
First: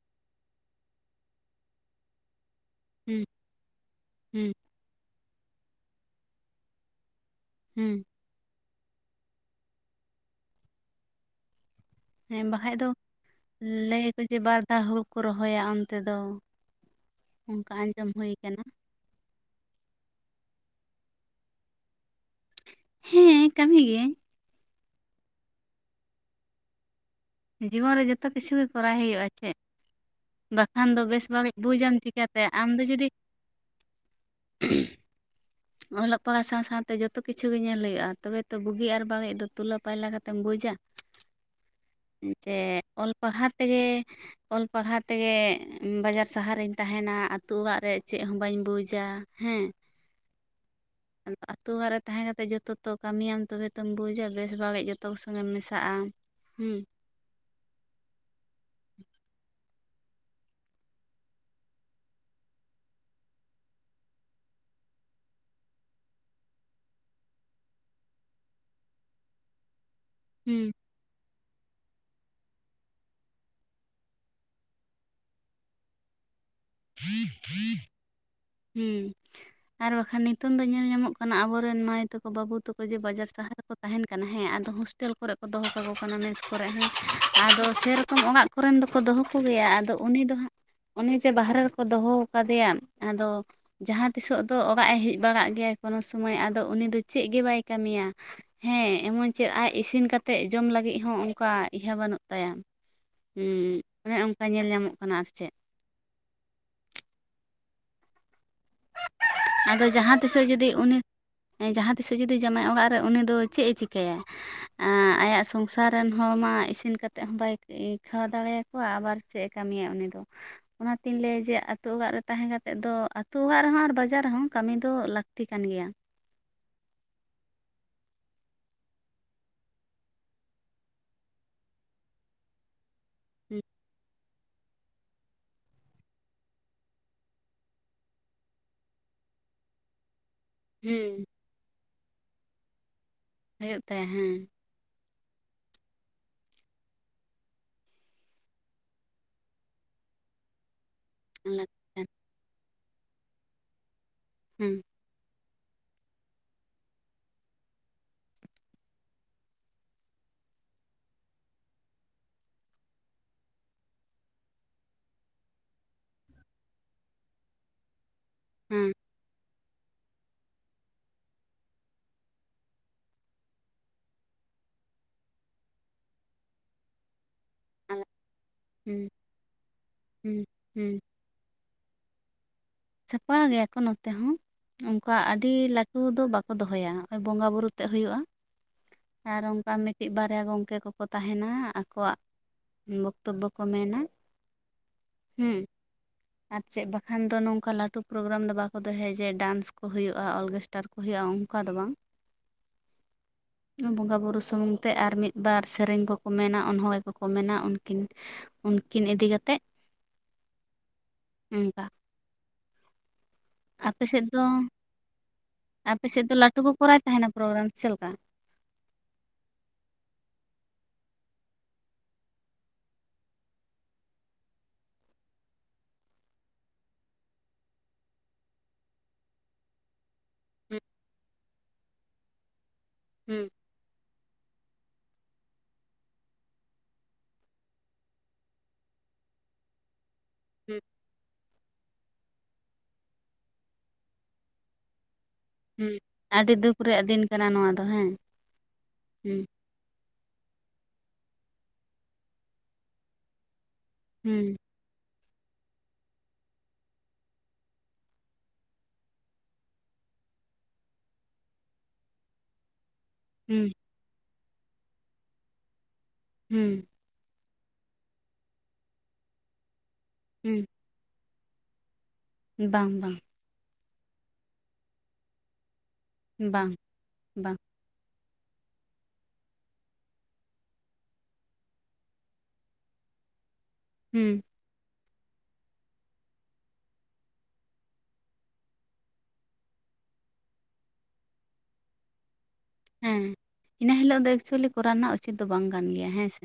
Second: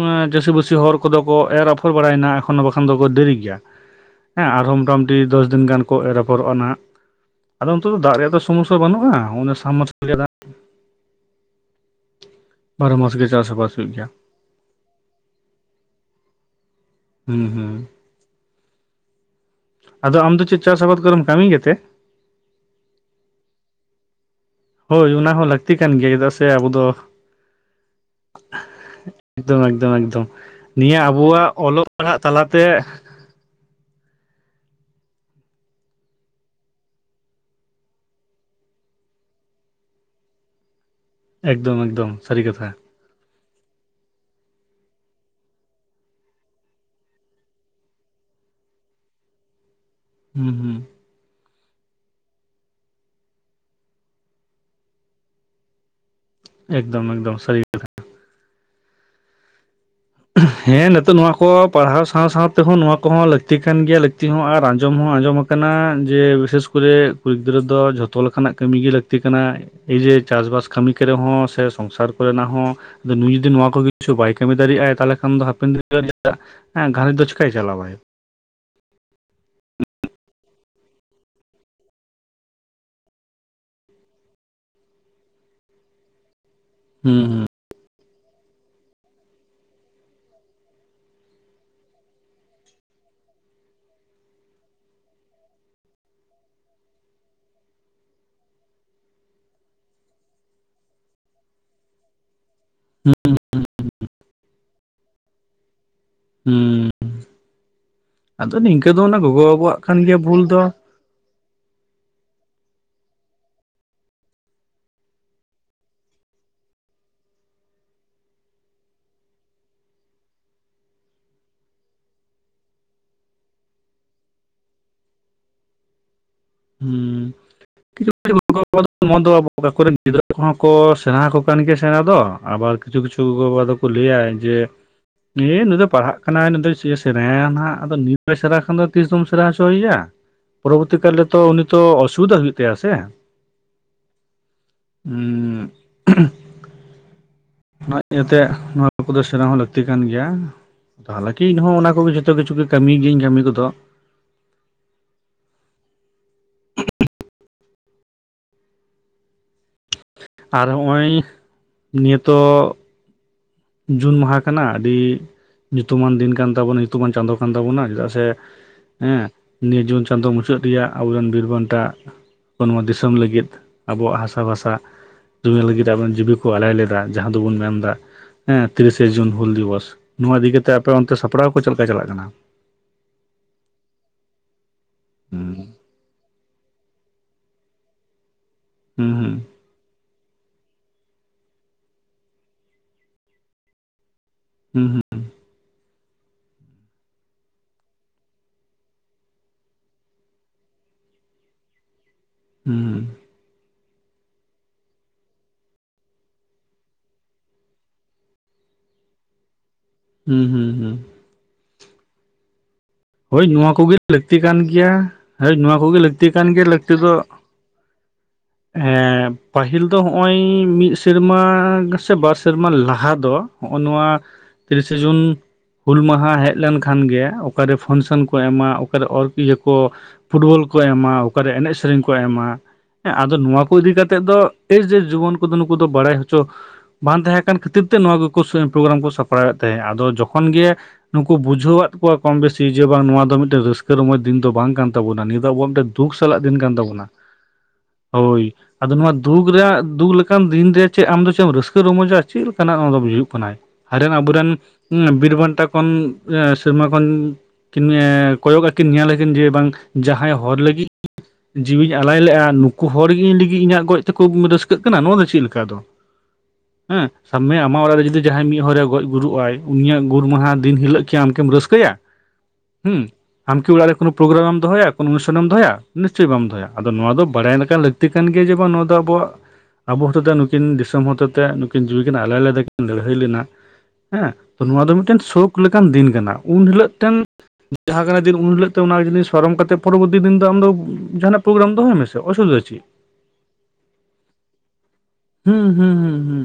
ᱟᱸ ᱪᱟᱹᱥᱤᱵᱟᱹᱥᱤ ᱦᱚᱲ ᱠᱚᱫᱚ ᱠᱚ ᱮᱨ ᱟᱯᱷᱚᱨ ᱵᱟᱲᱟᱭᱮᱱᱟ ᱮᱠᱷᱚᱱ ᱵᱟᱠᱷᱟᱱ ᱫᱚᱠᱚ ᱦᱩᱸ ᱫᱮᱨᱤ ᱜᱮᱭᱟ᱾ ᱦᱮᱸ ᱦᱩᱸ ᱟᱨᱦᱚᱸ ᱢᱚᱴᱟ ᱢᱩᱴᱤ ᱫᱚᱥ ᱫᱤᱱ ᱜᱟᱱ ᱠᱚ ᱮᱨᱚᱯᱚᱨᱚᱜᱼᱟ ᱱᱟᱦᱟᱸᱜ ᱟᱫᱚ ᱚᱱᱛᱚ ᱦᱩᱸ ᱛᱚ ᱫᱟᱜ ᱨᱮᱭᱟᱜ ᱫᱚ ᱥᱚ ᱥᱚᱢᱚᱥᱥᱟ ᱵᱟᱹᱱᱩᱜᱼᱟ, ᱚᱱ ᱥᱟᱵᱢᱟᱨᱥᱟᱞ ᱨᱮᱭᱟᱜ ᱫᱟᱜ ᱦᱮᱸ ᱵᱟᱠᱷᱟᱱ ᱫᱚ ᱵᱟᱨᱚ ᱢᱟᱥ ᱜᱮ ᱪᱟᱥ ᱟᱵᱟᱫ ᱦᱩᱭᱩᱜ ᱜᱮᱭᱟ ᱞᱟᱹᱭᱟᱠᱚ ᱡᱮ ᱵᱟᱨ ᱫᱷᱟᱣ ᱦᱩᱲᱩ ᱠᱚ ᱨᱚᱦᱚᱭᱟ ᱚᱱᱛᱮ ᱫᱚ, ᱦᱩᱸ ᱚᱱᱠᱟ ᱦᱩᱸ ᱟᱸᱡᱚᱢ ᱦᱩᱭ ᱠᱟᱱᱟ᱾ ᱟᱫᱚ ᱟᱢ ᱫᱚ ᱪᱮᱫ ᱪᱟᱥ ᱟᱵᱟᱫ ᱠᱚᱨᱮᱢ ᱠᱟᱹᱢᱤ ᱜᱮᱛᱮ? ᱦᱮᱸ ᱠᱟᱹᱢᱤ ᱜᱤᱭᱟᱹᱧ᱾ ᱦᱳᱭ ᱚᱱᱟ ᱦᱚᱸ ᱞᱟᱹᱠᱛᱤ ᱠᱟᱱ ᱜᱮᱭᱟ ᱪᱮᱫᱟᱜ ᱥᱮ ᱟᱵᱚ ᱫᱚ ᱡᱤᱵᱚᱱ ᱨᱮ ᱡᱚᱛᱚ ᱠᱤᱪᱷᱩ ᱜᱮ ᱠᱚᱨᱟᱣ ᱦᱩᱭᱩᱜᱼᱟ ᱪᱮᱫ ᱮᱠᱫᱚᱢ ᱮᱠᱫᱚᱢ ᱮᱠᱫᱚᱢ, ᱵᱟᱠᱷᱟᱱ ᱱᱤᱭᱟᱹ ᱫᱚ ᱵᱮᱥ ᱟᱵᱚᱣᱟᱜ ᱵᱟᱹᱲᱤᱡ ᱚᱞᱚᱜ ᱵᱩᱡᱟᱢ ᱯᱟᱲᱦᱟᱜ ᱪᱤᱠᱟᱹᱛᱮ ᱛᱟᱞᱟᱛᱮ ᱟᱢ ᱫᱚ ᱡᱩᱫᱤ ᱚᱞᱚᱜ ᱯᱟᱲᱦᱟᱣ ᱥᱟᱶᱛᱮ ᱥᱟᱶᱛᱮ ᱡᱚᱛᱚ ᱠᱤᱪᱷᱩ ᱜᱮ ᱧᱮᱞ ᱦᱩᱭᱩᱜᱼᱟ, ᱛᱚᱵᱮ ᱛᱚ ᱵᱩᱜᱤ ᱟᱨ ᱵᱟᱜᱮᱡ ᱫᱚ ᱛᱩᱞᱟᱹ ᱯᱟᱭᱞᱟ ᱠᱟᱛᱮᱢ ᱵᱩᱡᱟ᱾ ᱮᱠᱫᱚᱢ ᱮᱠᱫᱚᱢ ᱥᱟᱹᱨᱤ ᱡᱮ ᱠᱟᱛᱷᱟ᱾ ᱚᱞ ᱯᱟᱲᱦᱟᱣ ᱛᱮᱜᱮ ᱚᱞ ᱯᱟᱲᱦᱟᱣ ᱛᱮᱜᱮ ᱵᱟᱡᱟᱨ ᱥᱟᱦᱟᱨᱤᱧ ᱛᱟᱦᱮᱱᱟ ᱟᱛᱳ ᱚᱲᱟᱜ ᱨᱮ ᱪᱮᱫ ᱦᱚᱸ ᱵᱟᱹᱧ ᱵᱩᱡᱟ ᱦᱮᱸ᱾ ᱦᱩᱸ ᱦᱩᱸ᱾ ᱟᱫᱚ ᱟᱛ ᱚᱲᱟᱜ ᱨᱮ ᱛᱟᱦᱮᱸ ᱠᱟᱛᱮᱫ ᱡᱚᱛᱚ ᱠᱟᱹᱢᱤᱭᱟᱢ ᱛᱚᱵᱮ ᱛᱚᱢ ᱵᱩᱡᱟ ᱵᱮᱥ ᱵᱟᱹᱲᱤᱡ ᱡᱚᱛᱚ ᱠᱚ ᱥᱜᱮᱢ ᱢᱮᱥᱟᱜᱼᱟ᱾ ᱦᱩᱸ ᱮᱠᱫᱚᱢ ᱮᱠᱫᱚᱢ ᱥᱟᱹᱨ ᱠᱟᱛᱷᱟ ᱦᱮᱸ ᱱᱤᱛᱚᱜᱜ ᱱᱚᱣᱟ ᱠᱚ ᱯᱟᱲᱦᱟᱣ ᱥᱟᱶ ᱥᱟᱶ ᱛᱮᱦᱚᱸ ᱱᱚᱣᱟ ᱠᱚᱦᱚᱸ ᱞᱟᱹᱠᱛᱤ ᱠᱟᱱ ᱜᱮᱭᱟ ᱞᱟᱹᱠᱛᱤ ᱦᱚᱸ ᱟᱨ ᱟᱸᱡᱚᱢ ᱦᱚᱸ ᱟᱸᱡᱚᱢ ᱠᱟᱱᱟ ᱡᱮ, ᱵᱤᱥᱮᱥ ᱠᱚᱨᱮ ᱠᱩᱲᱤ ᱜᱤᱫᱽᱨᱟᱹ ᱫᱚ ᱡᱷᱚᱛᱚ ᱞᱮᱠᱟᱱᱟᱜ ᱠᱟᱹᱢᱤ ᱜᱮ ᱞᱟᱹᱠᱛᱤ ᱠᱟᱱᱟ, ᱮᱭ ᱡᱮ ᱪᱟᱥᱵᱟᱥ ᱦᱩᱸ ᱠᱟᱹᱢᱤ ᱠᱚᱨᱮ ᱦᱚᱸ ᱥᱮ ᱥᱚᱝᱥᱟᱨ ᱠᱚᱨᱮᱱᱟᱜ ᱦᱚᱸ ᱟᱫᱚ ᱱᱩᱭ ᱡᱩᱫᱤ ᱱᱚᱣᱟ ᱠᱚ ᱠᱤᱪᱷᱩ ᱵᱟᱭ ᱠᱟᱹᱢᱤ ᱫᱟᱲᱮᱭᱟᱜᱼᱟ ᱛᱟᱦᱚᱞᱮ ᱠᱷᱟᱱ ᱫᱚ ᱦᱟᱯᱮᱱ ᱫᱤᱱ ᱨᱮᱭᱟᱜ ᱮ ᱜᱷᱨᱚᱡᱽ ᱫᱚ ᱪᱤᱠᱟᱹᱭᱟᱭ ᱪᱟᱞᱟᱣᱟᱭ? ᱦᱩᱸ ᱟᱨ ᱵᱟᱠᱷᱟᱱ ᱱᱤᱛᱚᱝ ᱫᱚ ᱧᱮᱞ ᱧᱟᱢᱚᱜ ᱠᱟᱱᱟ ᱟᱵᱚᱨᱮᱱ ᱢᱟᱹᱭ ᱛᱟᱠᱚ, ᱵᱟᱹᱵᱩ ᱛᱟᱠᱚ ᱡᱮ ᱵᱟᱡᱟᱨ ᱥᱟᱦᱟᱨ ᱠᱚ ᱛᱟᱦᱮᱱ ᱠᱟᱱᱟ ᱦᱮᱸ ᱟᱫᱚ ᱦᱳᱥᱴᱮᱞ ᱠᱚᱨᱮ ᱠᱚ ᱫᱚᱦᱚ ᱠᱟᱠᱚ ᱠᱟᱱᱟ ᱢᱮᱥ ᱠᱚᱨᱮ ᱦᱚᱸ, ᱦᱩᱸ ᱦᱩᱸ᱾ ᱟᱫᱚ ᱥᱮᱨᱚᱠᱚᱢ ᱚᱲᱟᱜ ᱠᱚᱨᱮᱱ ᱫᱚᱠᱚ ᱫᱚᱦᱚ ᱠᱚᱜᱮᱭᱟ ᱟᱫᱚ ᱩᱱᱤ ᱫᱚ ᱦᱟᱸᱜ ᱩᱱᱤ ᱡᱮ ᱵᱟᱦᱨᱮ ᱨᱮᱠᱚ ᱫᱚᱦᱚ ᱠᱟᱫᱮᱭᱟ, ᱟᱫᱚ ᱡᱟᱦᱟᱸ ᱛᱤᱥᱚᱜ ᱫᱚ ᱚᱲᱟᱜ ᱮ ᱦᱮᱡ ᱵᱟᱲᱟᱜ ᱜᱮᱭᱟ ᱠᱳᱱᱳ ᱥᱚᱢᱚᱭ ᱟᱫᱚ ᱩᱱᱤ ᱫᱚ ᱪᱮᱫ ᱜᱮ ᱵᱟᱭ ᱠᱟᱹᱢᱤᱭᱟ᱾ ᱦᱮᱸ ᱮᱢᱚᱱ ᱪᱮᱫ ᱟᱡ ᱤᱥᱤᱱ ᱠᱟᱛᱮᱫ ᱡᱚᱢ ᱞᱟᱹᱜᱤᱫ ᱦᱚᱸ ᱚᱱᱠᱟ ᱤᱭᱟᱹ ᱵᱟᱹᱱᱩᱜ ᱛᱟᱭᱟ᱾ ᱦᱩᱸ ᱚᱱᱮ ᱚᱱᱠᱟ ᱧᱮᱞ ᱧᱟᱢᱚᱜ ᱠᱟᱱᱟ ᱟᱨ ᱪᱮᱫ᱾ ᱦᱩᱸ᱾ ᱟᱫᱚ ᱱᱤᱝᱠᱟᱹ ᱫᱚ ᱚᱱᱟ ᱜᱚᱜᱚᱼᱵᱟᱵᱟᱣᱟᱜ ᱠᱟᱱ ᱜᱮᱭᱟ ᱵᱷᱩᱞ ᱫᱚ᱾ ᱮᱸ ᱡᱟᱦᱟᱸ ᱛᱤᱥᱮ ᱡᱩᱫᱤ ᱡᱟᱶᱟᱭ ᱚᱲᱟᱜ ᱨᱮ ᱩᱱᱤ ᱫᱚ ᱪᱮᱫ ᱮ ᱪᱤᱠᱟᱹᱭᱟ? ᱟᱸᱻ ᱟᱭᱟᱜ ᱥᱚᱝᱥᱟᱨ ᱨᱮᱱ ᱦᱚᱲ ᱢᱟ ᱤ ᱤᱥᱤᱱ ᱠᱟᱛᱮᱮᱫ ᱦᱚᱸ ᱵᱟᱭ ᱟᱹᱭᱠᱟᱹᱣ ᱫᱟᱲᱮᱭᱟᱠᱚᱣᱟ ᱟᱵᱟᱨ ᱪᱮᱫ ᱮ ᱠᱟᱹᱢᱤᱭᱟ ᱩᱱᱤ ᱫᱚ᱾ ᱚᱱᱟᱛᱤᱧ ᱞᱟᱹᱭ ᱡᱮ ᱟᱹᱛᱩ ᱚᱲᱟᱜ ᱨᱮ ᱛᱟᱦᱮᱸ ᱠᱟᱛᱮᱫ ᱫᱚ, ᱟᱹᱛᱩ ᱚᱲᱟᱜ ᱨᱮᱦᱚᱸ ᱟᱨ ᱵᱟᱡᱟᱨ ᱨᱮᱦᱚᱸ ᱠᱟᱹᱢᱤ ᱫᱚ ᱞᱟᱹᱠᱛᱤ ᱠᱟᱱ ᱜᱮᱭᱟ᱾ ᱦᱩᱸᱻ ᱠᱤᱪᱷᱩ ᱠᱪᱷᱩ ᱜᱚᱜᱚᱼᱵᱟᱵᱟ ᱫᱚ ᱟᱵᱚ ᱟᱠᱚᱨᱮᱱ ᱜᱤᱫᱽᱨᱟᱹ ᱠᱚᱦᱚᱸ ᱠᱚ ᱥᱮᱬᱟ ᱟᱠᱚ ᱠᱟᱱ ᱜᱮᱭᱟ ᱥᱮᱬᱟ ᱫᱚ, ᱟᱵᱟᱨ ᱠᱤᱪᱷᱩ ᱠᱤᱪᱷᱩ ᱜᱚᱜᱚ ᱦᱩᱸ ᱵᱟᱵᱟ ᱫᱚᱠᱚ ᱞᱟᱹᱭᱟ ᱡᱮ ᱮ ᱱᱩᱭ ᱫᱚ ᱯᱟᱲᱦᱟᱜ ᱠᱟᱱᱟᱭ ᱱᱩᱭ ᱫᱚ ᱪᱮᱫ ᱮ ᱥᱮᱬᱟᱼᱟ ᱱᱟᱦᱟᱸᱜ, ᱟᱫᱚ ᱱᱤᱛ ᱵᱟᱭ ᱥᱮᱬᱟ ᱠᱷᱟᱱ ᱫᱚ ᱛᱤᱥ ᱫᱚᱢ ᱥᱮᱬᱟ ᱦᱚᱪᱚᱭᱮᱭᱟ? ᱯᱚᱨᱚᱵᱚᱨᱛᱤ ᱠᱟᱞ ᱦᱩᱸ ᱨᱮᱛᱚ ᱩᱱᱤ ᱛᱚ ᱚᱥᱩᱵᱤᱫᱷᱟ ᱦᱩᱭᱩᱜ ᱛᱟᱭᱟ ᱥᱮ? ᱦᱩᱭᱩᱜ ᱛᱟᱭᱟ ᱦᱮᱸ᱾ ᱩᱸᱜ᱾ ᱱᱚᱣᱟ ᱤᱭᱟᱹᱛᱮ ᱱᱚᱣᱟ ᱠᱚᱫᱚ ᱥᱮᱬᱟ ᱦᱚᱸ ᱞᱟᱹᱠᱛᱤ ᱠᱟᱱ ᱜᱮᱭᱟ᱾ ᱛᱟᱦᱚᱞᱮ ᱠᱤ ᱤᱧ ᱦᱚᱸ ᱞᱟᱹᱠᱛᱤ ᱚᱱᱟ ᱠᱟᱱ ᱠᱚᱜᱮ ᱡᱷᱚᱛᱚ ᱠᱤᱪᱷᱩ ᱜᱮ ᱠᱟᱹᱢᱤ ᱜᱤᱭᱟᱹᱧ ᱠᱟᱹᱢᱤ ᱠᱚᱫᱚ᱾ ᱦᱩᱸ᱾ ᱟᱨ ᱦᱚᱸᱜᱼᱚᱭ ᱱᱤᱭᱟᱹ ᱛᱚ ᱡᱩᱱ ᱢᱟᱦᱟ ᱠᱟᱱᱟ ᱟᱹᱰᱤ ᱧᱩᱛᱩᱢᱟᱱ ᱫᱤᱱ ᱠᱟᱱ ᱛᱟᱵᱚᱱᱟ, ᱧᱩᱛᱩᱢᱟᱱ ᱪᱟᱸᱫᱳ ᱠᱟᱱ ᱛᱟᱵᱚᱱᱟ ᱪᱮᱫᱟᱜ ᱥᱮ ᱦᱮᱸ ᱱᱤᱭᱟᱹ ᱡᱩᱱ ᱪᱟᱸᱫᱳ ᱢᱩᱪᱟᱹᱫ ᱨᱮᱭᱟᱜ ᱟᱵᱚᱨᱮᱱ ᱵᱤᱨ ᱵᱟᱱᱴᱟ ᱟᱵᱚ ᱱᱚᱣᱟ ᱫᱤᱥᱚᱢ ᱞᱟᱹᱜᱤᱫ ᱟᱵᱚᱣᱟᱜ ᱦᱟᱥᱟ ᱵᱷᱟᱥᱟ ᱡᱩᱢᱤ ᱞᱟᱹᱜᱤᱫ ᱟᱵᱮᱱ ᱡᱤᱣᱤ ᱠᱚ ᱟᱞᱟᱭ ᱞᱮ ᱫᱟ ᱡᱟᱦᱟᱸ ᱫᱚᱵᱚᱱ ᱢᱮᱱ ᱫᱟ, ᱛᱤᱨᱤᱥᱮ ᱦᱩᱸ ᱡᱩᱱ ᱦᱩᱞ ᱫᱤᱵᱚᱥ, ᱱᱚᱣᱟ ᱦᱩᱸ ᱤᱫᱤ ᱠᱟᱛᱮ ᱟᱯᱮ ᱦᱩᱸ ᱚᱱᱛᱮ ᱥᱟᱯᱲᱟᱣ ᱠᱚ ᱪᱮᱫ ᱞᱮᱠᱟ ᱪᱟᱞᱟᱜ ᱠᱟᱱᱟ? ᱥᱟᱯᱲᱟᱣ ᱜᱮᱭᱟ ᱠᱚ ᱱᱚᱛᱮ ᱦᱚᱸ, ᱩᱱᱚᱱᱠᱟ ᱟᱹᱰᱤ ᱦᱩᱸ ᱞᱟᱹ ᱴᱩ ᱫᱚ ᱵᱟᱠᱚ ᱫᱚᱦᱚᱭᱟ ᱵᱚᱸᱜᱟ ᱵᱩᱨᱩ ᱛᱮᱫ ᱦᱩᱭᱩᱜᱼᱟ, ᱦᱩᱸ ᱟᱨ ᱚᱝ ᱠᱟ ᱢᱤᱫᱴᱤᱡ ᱵᱟᱨᱭᱟ ᱜᱚᱢᱠᱮ ᱠᱚᱠᱚ ᱛᱟᱦᱮᱱᱟ ᱟᱠᱚᱣᱟᱜ ᱵᱚᱠᱛᱚᱵᱵᱚ ᱠᱚ ᱢᱮᱱᱟ᱾ ᱦᱩᱸ ᱦᱩ᱾ ᱦᱮᱸ᱾ ᱟᱨ ᱪᱮᱫ ᱵᱟᱠᱷᱟᱱ ᱫᱚ ᱱᱚᱝᱠᱟ ᱞᱟᱹᱴᱩ ᱯᱨᱳᱜᱨᱟᱢ ᱫᱚ ᱵᱟᱠᱚ ᱫᱚᱦᱚᱭᱟ ᱡᱮ ᱰᱟᱱᱥ ᱠᱚ ᱦᱩᱭᱩᱜᱼᱟ? ᱚᱨᱜᱮᱥᱴᱟᱨ ᱠᱚ ᱦᱩᱭᱩᱜᱼᱟ, ᱚᱱᱠᱟ ᱫᱚ ᱵᱟᱝ᱾ ᱦᱩᱸ᱾ ᱵᱚᱸᱜᱟ ᱵᱩᱨᱩ ᱥᱩᱢᱩᱝ ᱛᱮ ᱟᱨ ᱢᱤᱫ ᱵᱟᱨ ᱥᱮᱨᱮᱧ ᱠᱚᱠᱚ ᱢᱮᱱᱟ, ᱚᱱᱚᱲᱦᱮ ᱠᱚᱠᱚ ᱢᱮᱱᱟ, ᱩᱱᱠᱤᱱ ᱩᱱᱠᱤᱱ ᱤᱫᱤ ᱠᱟᱛᱮᱫ ᱦᱩᱸ ᱦᱩᱸ ᱦᱩᱸ᱾ [unintelligible] ᱦᱳᱭ, ᱱᱚᱣᱟ ᱠᱚᱜᱮ ᱟᱯᱮ ᱥᱮᱫ ᱞᱟᱹᱠᱛᱤ ᱫᱚ ᱠᱟᱱ ᱜᱮᱭᱟ᱾ ᱦᱳᱭ ᱱᱚᱣᱟ ᱠᱚᱜᱮ ᱟᱯᱮ ᱥᱮᱫ ᱞᱟᱹᱠᱛᱤ ᱫᱚ ᱠᱟᱱ ᱞᱟᱹᱴᱩ ᱜᱮᱭᱟ, ᱠᱚ ᱞᱟᱹᱠᱛᱤ ᱠᱚᱨᱟᱣ ᱫᱚ ᱛᱟᱦᱮᱱᱟ ᱯᱨᱳᱜᱨᱟᱢ ᱪᱮᱫ ᱞᱮᱠᱟ ᱦᱮᱸ ᱯᱟᱹᱦᱤᱞ ᱫᱚ ᱦᱚᱜᱼᱚᱭ ᱢᱤᱫ ᱥᱮᱨᱢᱟ ᱥᱮ ᱵᱟᱨ ᱥᱮᱨᱢᱟ ᱞᱟᱦᱟ ᱫᱚ ᱦᱚᱜᱼᱚᱭ ᱱᱚᱣᱟ ᱛᱤᱨᱤᱥᱮ ᱡᱩᱱ ᱦᱩᱞ ᱢᱟᱦᱟ ᱦᱮᱡ ᱞᱮᱱᱠᱷᱟᱱ ᱜᱮ ᱚᱠᱟᱨᱮ ᱯᱷᱚᱱᱥᱮᱱ ᱠᱚ ᱮᱢᱟ, ᱚᱠᱟᱨᱮ ᱚᱨ ᱤᱭᱟᱹ ᱠᱚ ᱯᱷᱩᱴᱵᱚᱞ ᱠᱚ ᱦᱩᱸ ᱮᱢᱟ, ᱚᱠᱟᱨᱮ ᱮᱱᱮᱡ ᱥᱮᱨᱮᱧ ᱠᱚ ᱮᱢᱟ, ᱟᱫᱚ ᱦᱩᱸ ᱱᱚᱣᱟ ᱠᱚ ᱤᱫᱤ ᱤᱫᱤ ᱠᱟᱛᱮᱫ ᱫᱚ ᱡᱮ ᱡᱩᱣᱚᱱ ᱠᱚᱫᱚ ᱱᱩᱠᱩ ᱫᱚ ᱵᱟᱲᱟᱭ ᱦᱚᱪᱚ ᱵᱟᱝ ᱛᱟᱦᱮᱸ ᱠᱟᱱ ᱠᱷᱟᱹᱛᱤᱨ ᱛᱮ ᱱᱚᱣᱟ ᱠᱚ ᱯᱨᱳᱜᱨᱟᱢ ᱠᱚ ᱥᱟᱯᱲᱟᱣᱮᱫ ᱛᱟᱦᱮᱸᱫ ᱟᱫᱚ ᱡᱚᱠᱷᱚᱱ ᱛᱚᱠᱷᱚᱱ ᱜᱮ ᱦᱩᱸ ᱱᱩᱠᱩ ᱵᱩᱡᱷᱟᱹᱣᱟᱫ ᱠᱚᱣᱟ ᱠᱚᱢ ᱵᱮᱥᱤ ᱡᱮ ᱵᱟᱝ ᱱᱚᱣᱟ ᱫᱚ ᱢᱤᱫᱴᱮᱱ ᱨᱟᱹᱥᱠᱟᱹ ᱨᱚᱢᱚᱡᱽ ᱫᱤᱱ ᱫᱚ ᱵᱟᱝ ᱛᱟᱠᱚᱣᱟ᱾ ᱱᱤᱭᱟᱹ ᱫᱚ ᱟᱵᱚᱣᱟᱜ ᱦᱩᱸ ᱫᱩᱠ ᱥᱟᱞᱟᱜ ᱟᱹᱰᱤ ᱫᱤᱱ ᱠᱟᱱ ᱫᱩᱠ ᱨᱮᱭᱟᱜ ᱛᱟᱵᱚᱱᱟ᱾ ᱫᱤᱱ ᱠᱟᱱᱟ ᱱᱚᱣᱟ ᱫᱚ ᱦᱮᱸ ᱦᱳᱭ ᱟᱫᱚ ᱱᱚᱣᱟ ᱦᱩᱸ ᱫᱩᱠ ᱨᱮᱭᱟᱜ ᱫᱩᱠ ᱞᱮᱠᱟ ᱚᱱᱠᱟᱱ ᱫᱤᱱ ᱨᱮ ᱪᱮᱫ ᱟᱢ ᱫᱚ ᱪᱮᱫ ᱮᱢ ᱨᱟᱹᱥᱠᱟᱹ ᱨᱚᱢᱚᱡᱟ? ᱪᱮᱫ ᱞᱮᱠᱟᱱᱟᱜ ᱱᱚᱭᱟ ᱫᱚ ᱦᱩᱭᱩᱜ ᱠᱟᱱᱟᱭ ᱠᱟᱱᱟ? ᱦᱮᱱ ᱟᱵᱚᱨᱮᱱ ᱦᱩᱸ ᱦᱮᱸ ᱵᱤᱨ ᱵᱟᱱᱴᱟ ᱠᱷᱚᱱ ᱮ ᱥᱮᱨᱢᱟ ᱠᱷᱚᱱ ᱠᱤᱱ ᱢᱮ ᱠᱚᱭᱼᱚᱜ ᱟᱠᱤᱱ ᱧᱮᱞ ᱞᱟᱠᱤᱱ ᱡᱮ ᱵᱟᱝ ᱡᱟᱦᱟᱸᱭ ᱦᱚᱨ ᱞᱟᱹᱜᱤᱫ ᱡᱤᱣᱤᱧ ᱟᱞᱟᱭ ᱞᱮᱜᱼᱟ, ᱱᱩᱠᱩ ᱦᱚᱲ ᱜᱤ ᱤᱧ ᱞᱤᱹᱜᱤᱫ ᱦᱩᱸ ᱤᱧᱟᱜ ᱜᱚᱡ ᱛᱟᱹᱠᱩ ᱨᱟᱹᱥᱠᱟᱹᱜ ᱠᱟᱱᱟ, ᱱᱚᱣᱟ ᱫᱚ ᱪᱮᱫ ᱞᱮᱠᱟ? ᱟᱫᱚ ᱦᱩᱸ᱾ ᱦᱮᱸ ᱥᱟᱵᱽ ᱢᱮ ᱟᱢᱟᱜ ᱚᱲᱟᱜ ᱨᱮ ᱡᱩᱫᱤ ᱡᱟᱦᱟᱸᱭ ᱢᱤᱫ ᱦᱚᱲᱮ ᱜᱚᱡ ᱜᱩᱨᱩᱜ ᱟᱭ ᱩᱱᱤᱭᱟᱜ ᱜᱩᱨ ᱢᱟᱦᱟ ᱦᱩᱸ ᱫᱤᱱ ᱦᱤᱞᱟᱹᱜ ᱠᱤ ᱟᱢᱠᱤᱢ ᱨᱟᱹᱥᱠᱟᱹᱭᱼᱟ? ᱵᱟᱝ, ᱵᱟᱝ᱾ ᱟᱢᱠᱤ ᱚᱲᱟᱜ ᱨᱮ ᱯᱨᱳᱜᱨᱟᱢᱮ ᱫᱚᱦᱚᱭᱟ? ᱠᱚᱱᱩᱥᱷᱮᱢ ᱫᱚᱦᱚᱭᱟ? ᱱᱤᱥᱪᱚᱭ ᱵᱟᱢ ᱫᱚᱭᱟ, ᱵᱟᱝ ᱟᱫᱚ ᱱᱚᱣᱟ ᱫᱚ ᱵᱟᱲᱟᱭ ᱵᱟᱝ ᱞᱮᱠᱟᱱ ᱞᱟ. ᱠᱛᱤ ᱞᱟᱹᱠᱛᱤ ᱠᱟᱱ ᱜᱮᱭᱟ ᱡᱮ ᱟᱵᱚ ᱟᱜ ᱱᱚᱣᱟ ᱫᱚ ᱟᱵᱚᱣᱟᱜ ᱟᱵᱚ ᱦᱚᱛᱮ ᱛᱮ ᱱᱩᱠᱤᱱ ᱫᱤᱥᱚᱢ ᱦᱚᱛᱮ ᱛᱮ ᱱᱩᱠᱤᱱ ᱡᱤᱣᱤᱠᱤᱱ ᱟᱞᱟᱭ ᱟᱠᱤᱱ ᱞᱟᱹᱲᱦᱟᱹᱭ ᱞᱮᱱᱟ ᱦᱩᱸ ᱦᱮᱸ, ᱱᱚᱣᱟ ᱫᱚ ᱢᱤᱫᱴᱮᱱ ᱥᱳᱠ ᱞᱮᱠᱟᱱ ᱫᱤᱱ ᱠᱟᱱᱟ ᱩᱱ ᱦᱤᱞᱳ ᱴᱮᱱ ᱡᱟᱦᱟᱸᱜᱟᱨᱟ ᱫᱤᱱ ᱩᱱ ᱦᱤᱞᱳᱜ ᱛᱮ ᱚᱱᱟ ᱡᱤᱱᱤᱥ ᱥᱚᱨᱚᱨᱚᱢ ᱠᱟᱛᱮ ᱯᱚᱨᱚᱵᱚᱨ ᱫᱤᱱ ᱫᱚ ᱟᱢ ᱫᱚ ᱡᱟᱦᱟᱱᱟᱜ ᱯᱨᱳᱜᱨᱟᱢ ᱫᱚᱦᱚᱭ ᱢᱮ ᱥᱮ ᱚᱥᱩᱣᱤᱫᱷᱟ ᱪᱮᱫ? ᱦᱮᱸ, ᱤᱱᱟᱹ ᱦᱤᱞᱳᱜ ᱫᱚ ᱮᱠᱪᱩᱭᱮᱞᱤ ᱠᱚᱨᱟᱣ ᱨᱮᱱᱟᱜ ᱩᱪᱤᱛ ᱫᱚ ᱦᱩᱸ ᱵᱟᱝ ᱠᱟᱱ ᱦᱩᱸ ᱜᱮᱭᱟ ᱦᱩᱸ ᱦᱮᱸ ᱦᱩᱸ ᱥᱮ?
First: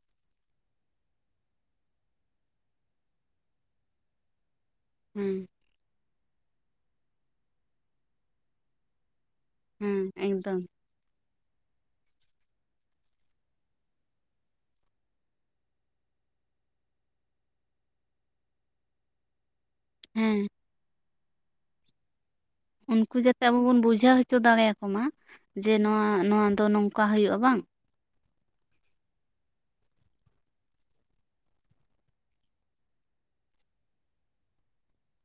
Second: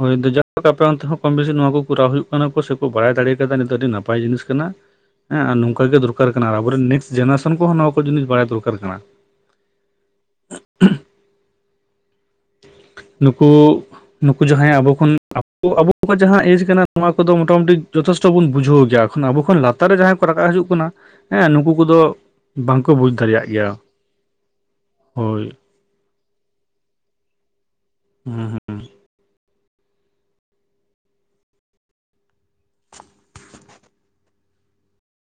ᱦᱳᱭ ᱫᱚ ᱡᱟ ᱟᱯᱮ ᱚᱱᱛᱮ ᱦᱚᱸ ᱠᱚᱢ ᱵᱮᱥᱤ ᱱᱚᱣᱟ ᱠᱚᱨᱟᱣ ᱦᱩᱭᱩᱜ ᱠᱟᱱᱟ, ᱠᱚ ᱥᱮᱠᱚ ᱵᱟᱲᱟᱭ ᱫᱟᱲᱮ ᱠᱟᱫᱟ ᱱᱤ ᱫᱚ ᱟᱹᱰᱤ ᱱᱟᱯᱟᱭ ᱡᱤᱱᱤᱥ ᱠᱟᱱᱟ ᱦᱮᱸ ᱟᱨ ᱱᱚᱝᱠᱟ ᱜᱮ ᱫᱚᱨᱠᱟᱨ ᱠᱟᱱᱟ ᱟᱨ ᱟᱵᱚᱨᱮᱱ ᱱᱮᱠᱥᱴ ᱡᱮᱱᱟᱨᱮᱥᱚᱱ ᱠᱚ ᱦᱚᱸ ᱱᱚᱣᱟ ᱠᱚ ᱡᱤᱱᱤᱥ ᱵᱟᱲᱟᱭ ᱫᱚᱨᱠᱟᱨ ᱠᱟᱱᱟ᱾ ᱦᱮᱸ ᱮᱠᱫᱚᱢ᱾ ᱱᱩᱸᱠᱩ ᱱᱩᱠᱩ ᱡᱟᱦᱟᱸᱭᱟᱜ ᱟᱵᱚ ᱠᱷᱚᱱ ᱟᱵᱚᱣᱟᱜ ᱡᱟᱦᱟᱸ ᱮᱡᱽ ᱠᱟᱱᱟ ᱱᱚᱣᱟ ᱚᱫᱚ ᱢᱚᱴᱟᱢᱩᱴᱤ ᱡᱚᱴᱷᱮᱥᱴ ᱥᱴᱚ ᱵᱩᱱ ᱵᱩᱡᱷᱟᱹᱣ ᱜᱮᱭᱟ᱾ ᱟᱵᱚ ᱠᱷᱚᱱ ᱞᱟᱛᱟᱨ ᱨᱮ ᱡᱟᱦᱟᱸᱭ ᱠᱚ ᱦᱮᱸ ᱨᱟᱠᱟᱵ ᱦᱤᱡᱩᱜ ᱠᱟᱱᱟ ᱦᱮᱸ ᱱᱩᱠᱩ ᱠᱚ ᱫᱚ ᱩᱱᱠᱩ ᱡᱟᱛᱮ ᱟᱵᱚ ᱵᱩᱱ ᱵᱩᱡᱷᱟᱹᱣ ᱦᱚᱪᱚ ᱫᱟᱲᱮᱭᱟ ᱠᱚᱢᱟ ᱦᱳᱭ ᱡᱮ ᱱᱚᱣᱟ ᱱᱚᱣᱟ ᱫᱚ ᱱᱚᱝᱠᱟ ᱦᱩᱭᱩᱜᱼᱟ ᱵᱟᱝ? ᱦᱮᱸᱻᱦᱮᱸ᱾